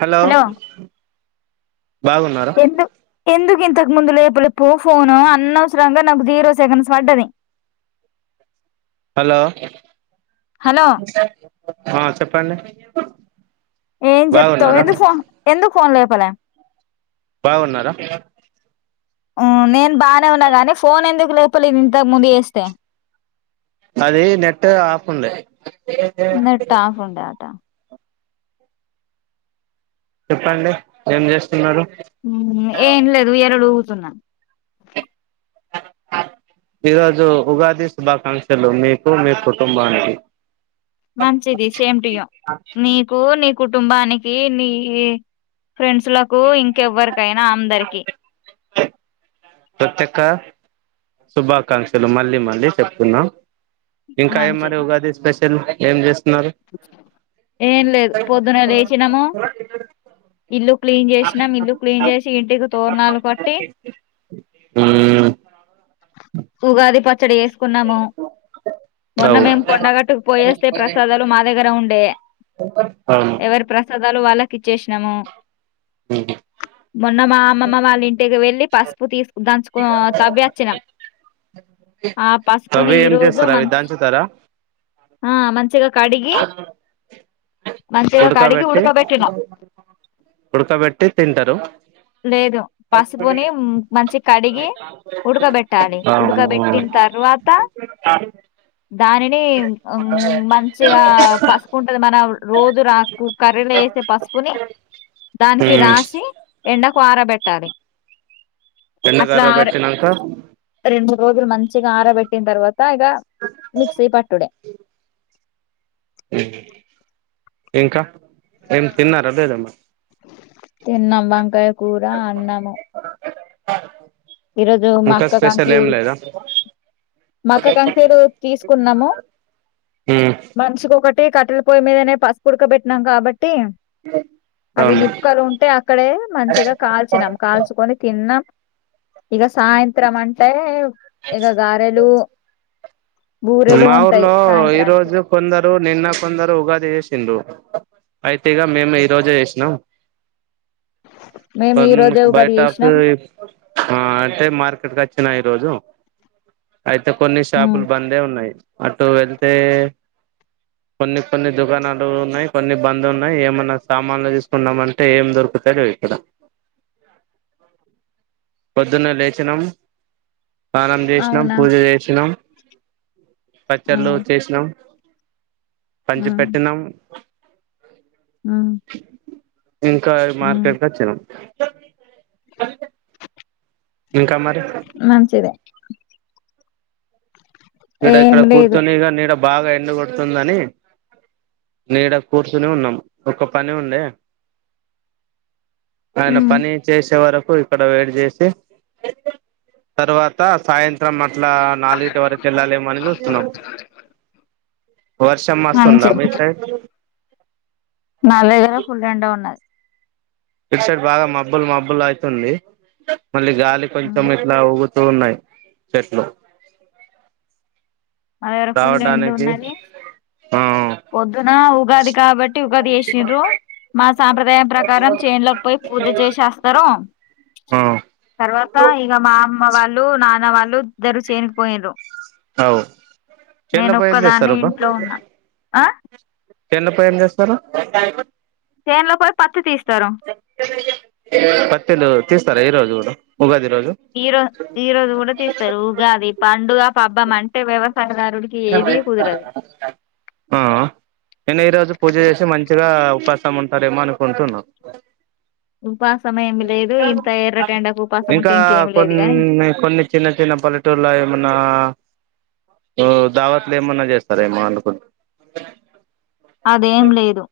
Hello బాగున్నారా ఎందు ఎందుకు ఇంతకు ముందు లేపలే ఫోను అన్నవసరంగా నాకు జీరో సెకన్స్ వడ్డది హలో హా చెప్పండి ఏం చెప్తం బాగున్నారా ఎందుకు ఫోన్ ఎందుకు ఫోన్ లేపలే బాగున్నారా ఆ నేను బాగనే ఉన్న గాని ఫోన్ ఎందుకు లేపలేదు ఇంతగకు ముందు చేస్తే నాది నెట్ ఆఫ్ ఉండే నెట్ ఆఫ్ ఉండే అట చెప్పండి ఏం చేస్త్ మ్మ్ ఏం లేదు ఉయల లు ఊగుతున్నా ఈరోజు ఉగాది శుభాకాంక్షలు మీకు మీ కుటుంబానికి మంచిది సేమ్ టు యు నీకు నీ కుటుంబానికి నీ ఇ ఫ్రెండ్స్ లకు ఇంకెవ్వరికైనా అందరికి ప్రత్యక శుభాకాంక్షలు మళ్ళీ మళ్ళీ చెప్పుతున్నా ఇంకా ఏం మరి మంచిది ఉగాది స్పెషల్ ఏం చేస్తున్నారు ఏం లేదు పొద్దున లేచినాము ఇల్లు క్లీన్ చేసినం ఇల్లు క్లీన్ చేసి ఇంటికి తోరణాలు కట్టి మ్మ్ ఉగాది పచ్చడి ఏసుకున్నాము మొన్న అవు మేం కొండగట్టుకు పోయేస్తే ప్రసాదాలు మా దగ్గర ఉండేయ అవును వాళ్ళ వాళ్ళకి ఇచ్చేసినము ఉహు మొన్న మా అమ్మమ్మ వాళ్ళ ఇంటికి వెళ్ళి పసుపు తీసుకు దంచుక్ తవ్వి వచ్చినం ఆ పసుపు ని అవి ఏం ఈరోజు చేస్తారు అవి మంచ్ దంచుతారా ఆ మంచిగా కడిగి మంచిగా కడిగి ఉడకబెట్టి ఉడకబెట్టినాం. ఉడకబెట్టి తింటారు లేదు పసుపుని మంచిగ కడిగి ఉడకబెట్టాలి. అవునా ఉడకబెట్టిన తర్వాత కొంచెపు గాలికి దానిని హ్మ్, పెడతారు [inaudible] కూ రాకు కర్రీలో ఏసే పసుపుని దానికి మ్మ్ రాసి నాక అరబెట్టాలి అట్ల ఎండగర్ర అర్ పెట్టినాక రెండు మూడ్ రోజులు మంచిగా ఆరబెట్టిన తర్వాత ఇగ మిక్సి పట్టుడ ఇంకా ఏం తిన్నారా లేదా మరి ఏం మళ్ళా వంకాయ కూర అన్నము తలపు ఇ రోజు మా అక్క కాంక్లి మక్క కంకెలు తీసుకున్నము మ్మ్ మనిషికి ఒకట్ అంటే కట్టెల పోయి మీదనే పసుపు ఉడక పెట్టినం కాబట్టి అవి అవును నిప్పుకలు ఉంటే అక్కడే మంచిగ కాల్చినం కాల్చుకొని తిన్నం ఇక సాయంత్రం అంటే ఇక గారెలు బూరెలు మా ఉంటాయి ఊర్లో ఈ సాయంత్రానికి రోజు కొందరు నిన్న కొందరు ఉగాది చేస్ అయితే ఇక మేము ఈ రోజే చేసినాం మేము ఈ కొన్ రోజే ఉగాది బయటకు చేసినాం అంటే మార్కెట్కి వచ్చినాయం అయితే కొన్ని స్యపలు ఉన్నాయి అటు వెళ్తే కొన్ని కొన్ని దుకాణాలు ఉన్నాయి కొన్ని బంద్లు ఉన్నాయి ఏమన్నా సామాన్లు తీసుకున్నాం అంటే ఏం దొరుకు టిప్పర్ ఎక్కినం పోద్దున్నే లేచినాం స్నానం చేసినాం అవునా పూజ చేసినాం పచ్చల్లు ఉమ్ చేసినాం పంచి పెట్టినం మ్మ్ ఇంకా మార్కెట్ కు వచ్చినం ఇంకా మరి మంచిదే ఇడ ఏం ఇక్కడ లేదు కూర్చుని ఇగా నీడ బాగా ఎండగొడుతుందని నీడ కూర్చని ఉన్నాం ఒక్క పని ఉండే ఆయన పని చేసే వరకు ఇక్కడ వెయిట్ చేసి తర్వాత సాయంత్రం అట్లా నాలుగిటి వరకు వెళ్లాలేమో అని చూస్తున్నాము వర్షం మస్తుందా మంచి మీ సైడ్ నా దగ్గర ఫుల్ ఎండ ఉన్నది ఇట్ సైడ్ బాగా మబ్బులు మబ్బులు అయితుంది మళ్ళీ గాలి కొంచెం ఇట్లా ఊ తున్నాయి చెట్లు మా దగ్గర ఫుల్ ఎండ రావడానికి ఉన్నది ఆ పొద్దున ఉగాది కాబట్టి ఉగాది చేసిర్రు మా సాంప్రదాయం ప్రకారం చేన్లోకి పోయి పూజ చేసి వస్తారు. ఆ తర్వాత ఇగ మా అమ్మ వాళ్ళు నాన్న వాళ్ళు ఇద్దరు చేనికి పొయ్యిర్రు అవు నేను చేన్లపై ఏం ఒక్కదాన్ని చేస్తారు ఇంట్లో ఉన్నాను ఆ ఎన్నపై ఏం చేస్తారు చేన్ లో పోయి పత్తి తీస్తారు పత్తిలు తీస్తారా ఈ రోజు కూడా ఉగాది రోజు ఈ రోజు ఈ రోజు కూడా తీస్తారు ఉగాది పండుగ పబ్బం అంటే వ్యవస్ ఆ నేను ఈ రోజు పూజ చేసి మంచిగా పత్తం ఉంటారేమో అనుకుంటున్నా. ఉపాస్ ఉంటే ఇంకా ఇంకేమి లేదు గాని కొన్ని కొన్ని చిన్న చిన్న పల్లెటూర్లయే మన్నా ఓ దావత్లో ఏమన్నా చేస్తారేమో అనుకుంట అదేం లేదు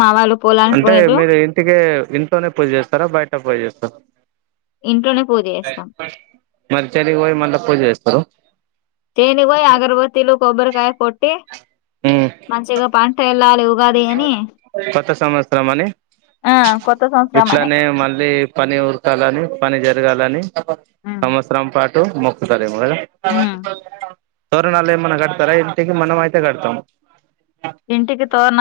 మా వాళ్ళు పొలానికి అంటే పోయిండ్రు మీరు ఇంటికే ఇంట్లోనే పూజ చేస్తారా బయట పూజ చేస్తారు ఇంట్లోనే పూజ చేస్తాం మరిచరికి పోయి మళ్ళ పూజ చేస్తరో తేనిగు పోయి అగరబత్తీలు కొబ్బరికాయ కొట్టి ఉమ్ మంచిగా పంట ఎల్లాలే కొత్త సంవత్సరం అని ఆ కొత్త సంవత్సరం అని ఇట్లనే మళ్ళీ పని ఊరకాలని పని చే జరగాలని ఉమ్ సంవత్సరం పాటు మొక్కుతారేమో కదా తోరణాలు ఏమన్నా కడతారా ఇంటికి మనం అయితే కడతాము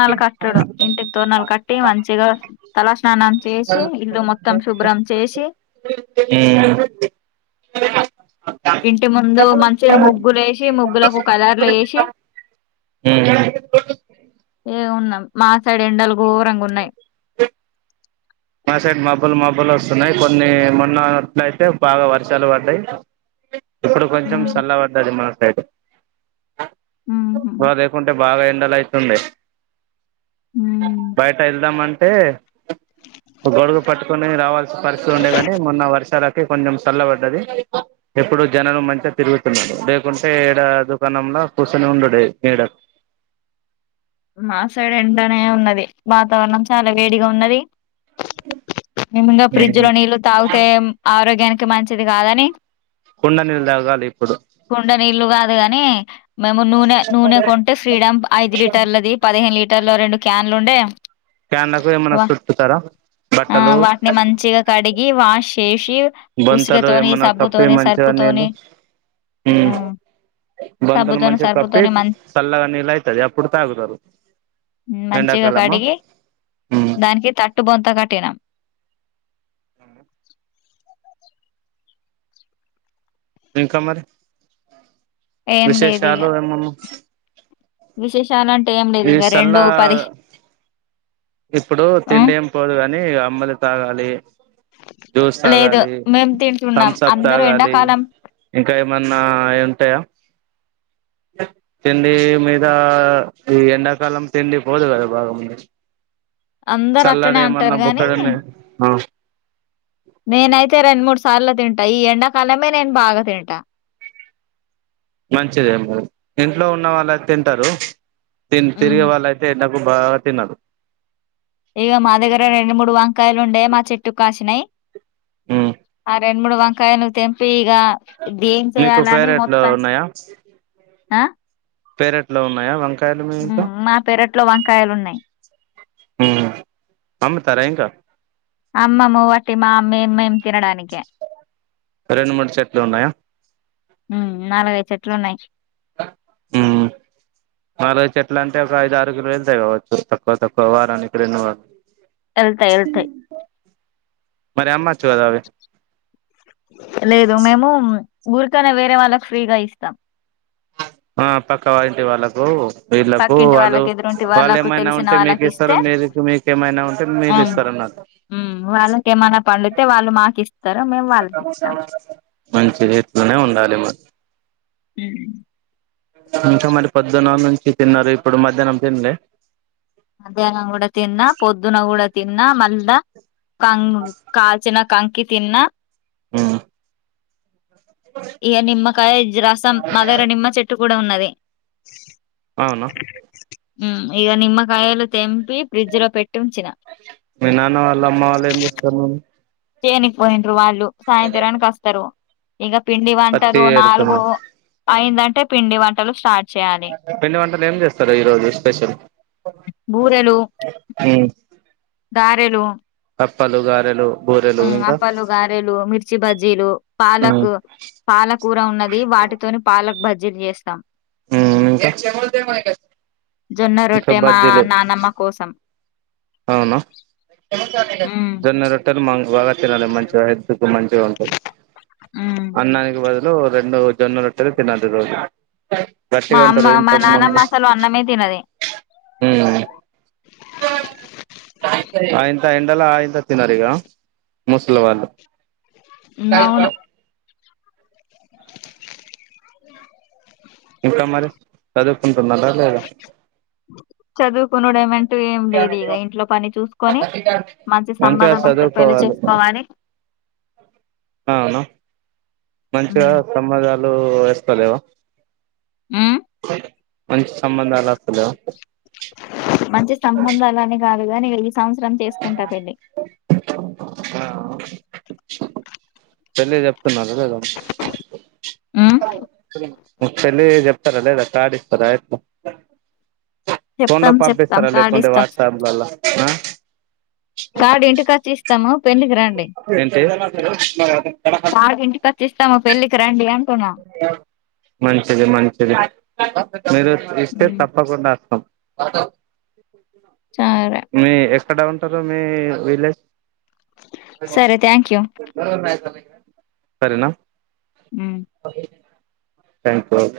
వాళ్ళ కట్డుడు ఇంటికి తోనాలు కట్టి మంచిగా తలస్నానానికి మ్ ఇంటి ముందు మంచిగా ముగ్గులు వేసి ముగ్గులకు కలర్లు వేసి తో ఉన్నా మా సైడ్ ఎండలు గోరంగున్నాయి. మా సైడ్ మబ్బులు మబ్బులు వస్తున్నాయి కొన్ని మొన్నన్నట్ల అయితే బాగా వర్షాలు పడ్డాయి ఇప్పుడు కొంచెం హ్మ్ చల్ల పడ్దది మాకైతే ఉహు ఇ లేకుంటే బాగా ఎండలు అయితుండే హ్మ్ బయట వెళ్దామంటే ఒక గొడుగు పట్టుకుని రావాల్సిన పరిస్థితి ఉండేగాని మొన్న వర్షాలకి కొంచెం చల్ల పడ్డది ఎప్పుడు జనలు మంచిగా తిరుగుతున్నారు లేకుంటే ఏడ దుకాణంలో కూచొని ఉండడు నీడకు మా సైడ్ ఎండనే ఉన్నది వాతావరణం చాలా వేడిగా ఉన్నది మేమింగా ఫ్రిడ్జ్ లో నీళ్లు తాగితే ఆరోగ్యానికి మంచిది కాదని కుండ నీళ్ళు తాగాలి ఇప్పుడు కుండ నీళ్లు కాదు గాని మేము నూనె నూనె కొంటే ఫ్రీడం ఐదు లీటర్ ఈ పదిహేను లీటర్ లో రెండు క్యాన్లు ఉండే క్యాన్లకు ఏమన్నా వా చుట్టుతారా ఆ బట్టలు వాటిని మంచిగా కడిగి వాష్ చేసి బంతలు ఉసుగతోని ఎమన్నా కప్పి సబ్బుతోని మంచిగా నీళ్లు సర్పుతోని ఉమ్ హ్మ్ బంతలు సబ్బుతోని మంచిగ కప్పి సర్పుతోని మంచి సల్లగా నీల్ అయితది అప్పుడు తాగు. మంచిగా కడిగి ఉమ్ దానికి తట్ బొంత కట్టినం. మళ్లీ ఇంకా మరి ఏం లేదు ఇగ విశేషాలు ఏమన్నా? విశేషాలు అంటే ఏం లేదు ఈ ఇంక రెండు సల్లా పది ఇప్పుడు ఆ తిండేం పోదుకా ని అంబలి తాగాలి. జూస్ లేదు తాగాలి మేము తింటున్నాం తమ్సప్ అందరూ తాగాలి. ఎండాకాలం ఇంకా ఏమన్నా అయి ఉంటయా? తిండి మీద ఈ ఎండాకాలం తిండి పోదు కదా బాగ మరి అందరు అట్లనే అంటారు గాని నేనైతే రెండు మూడు సార్లు తింటా ఈ ఎండాకాలమే నేను బాగా తింటా మంచిదే అండి ఇంట్లో ఉన్న వాళ్ళుయితే తింటారు తిన్ ఉమ్ తిరిగే వాళ్ళు అయితే ద భాగా తినరు ఇగ మా దగ్గర రెండు మూడు వంకాయలు ఉండే మా చెట్టు కాసినాయ్ ఉమ్ రెండ్మూడు వంకాయను తెంపి ఇగ ఇది ఏం మీకు చెయాలని పేరెట్లో మొత్తం ఉన్నాయా ఆ పేరెట్లో ఉన్నాయా వంక ఉమ్ మా పెరట్లో వంకాయలున్నాయ్. ఉమ్ అమ్ముతారా ఇంకా? అమ్మము వాటి మా మే మేం తినడానికే రెండు మూడు చెట్లు ఉన్నాయా ఉమ్ నాలుగు చెట్లున్నాయ్. నాలుగైద్ చెట్లు అంటే ఒక ఐదు ఆరు కిలో వెళ్తాయి కావచ్చు తక్కువ తక్కువ వారానికి రెండు వా ఎళ్తాయి ఎళ్తాయి మరి అమ్మా లేదు మేము ఉం ఊరుకనే వేరే వాళ్ళకు ఫ్రీగా ఇస్తాం. ఆ పక్క వా ఇంటి వాళ్ళకు వీళ్ళలకు పక్కింటి వాళ్ళు వాళ్ళకి ఎదురుంటి వాళ్ళు వాళ్ళకు ఏమైనా తెలిసిన ఉంటే మీకు వాళ్ళకి ఇస్తారు ఇస్తే మీది మీకు ఏమైనా ఉంటే మీరు ఇస్తరు అన్నట్ ఉమ్ వాళ్ళకి ఏమైనా పండితే వాళ్ళు మాకు ఇస్తారు మేము వాళ్ళకి ఇస్తాం. అట్నే ఉండాలి మ ఉమ్ ఇంకా మరి పొద్దున్నా నుంచి తిన్నారు ఇప్పుడు మధ్యాహ్నం తిన్లే మధ్యాహ్నం కూడా తిన్నా పొద్దున కూడా తిన్నా మళ్లా కంగ్ కాల్చిన కంకి తిన్నా ఉమ్ ఇక నిమ్మకాయ జ రసం మాదర నిమ్మ చెట్టు కూడా ఉన్నది. అవునా ఉమ్ ఇగ నిమ్మకాయలు తెం పి ఫ్రిడ్జ్లో పెట్టుంచిన మీ నాన్న వాళ్ళ అమ్మ వాళ్ళు ఏం చేస్తారు చేయనీకి పోయిండ్రు వాళ్ళు సాయంత్రానికి అస్తరు. ఇక పిండి పత్తి వంటలు నాలుగు ఏరుతున్నారు అయిందంటే పిండి వంటలు స్టార్ట్ చేయాలి పిండి వంటలు ఏం చేస్తారు ఈ రోజు స్పెషల్ బూరెలు ధారెలు కప్పలు గారెలు బూరెలు ఉమ్ ఇంకా అప్పలు గారెేలు మిర్చి బజ్జీలు పాలక్ ఉమ్ పాలకూర ఉన్నది వాటితోని పాలకు బజ్జీలు చేస్తా ఉమ్ ఇంకా జొన్న ఇంకా రొట్టె మా బజ్జీలు నానమ్మ కోసం అవునా ఉమ్ జొన్న రొట్టలు మంగ్ వల్ల తినాలి మంచిగా హెల్తుకు మంచిగా ఉంటది అన్నానికి బదులు రెండు జొన్న రొట్టెలు తినదు రోజు మా గట్టిగా అమ్మ ఉంటారు మా నానమ్మ ఇంతకుముందు అసలు అన్నమే తినది ఉమ్ ఆ ఇంత ఎండలా ఆ ఇంత తినరిగ ముసలల్ వాళ్ళు నవును ఉ ఇంకా మరి చదువుకుంటున్నర లేదా చదువుకునుడెమన్ ఏటు ఏం లేదు ఇగ ఇంట్లో పని చూసుకొని మంచి మంచిగా సంబంధం వస్తే పెళ్లి చదువుకోవాలి చేసుకోవాలి అవునా మంచిగా సంబంధాలు వస్తలేవా ఉమ్ మంచి సంబంధాలస్తలేవ మంచి సంబంధాలని కాదు కాని ఈ సంవత్సరం చేసుకుంటా పెళ్ళి ఆ పెళ్ళి చెప్తున్నార లేద ఆ పెళ్లికి చెప్తార లేద కార్డు ఇస్తరా ఎట్ల ఫోన్ లో చెప్తాం చెప్తాం పంపిస్తారా కార్డు లేకుంటే ఇస్తాం వాట్సాప్లల్లా కార్డు ఇంటి కచ్చి ఇస్తాము పెళ్ళికి రండి ఏంటి కార్డు ఇంటి కచ్చిస్తాము పెళ్ళికి రండి అ మంచిది మంచిది మీరు ఇస్తే ఉమ్ తప్పకుండా అస్తాం సరే మీ ఎక్కడ ఉంటారు మీ విలేజ్ సరే థ్యాంక్ యూ సరేనా అ థ్యాంక్ యు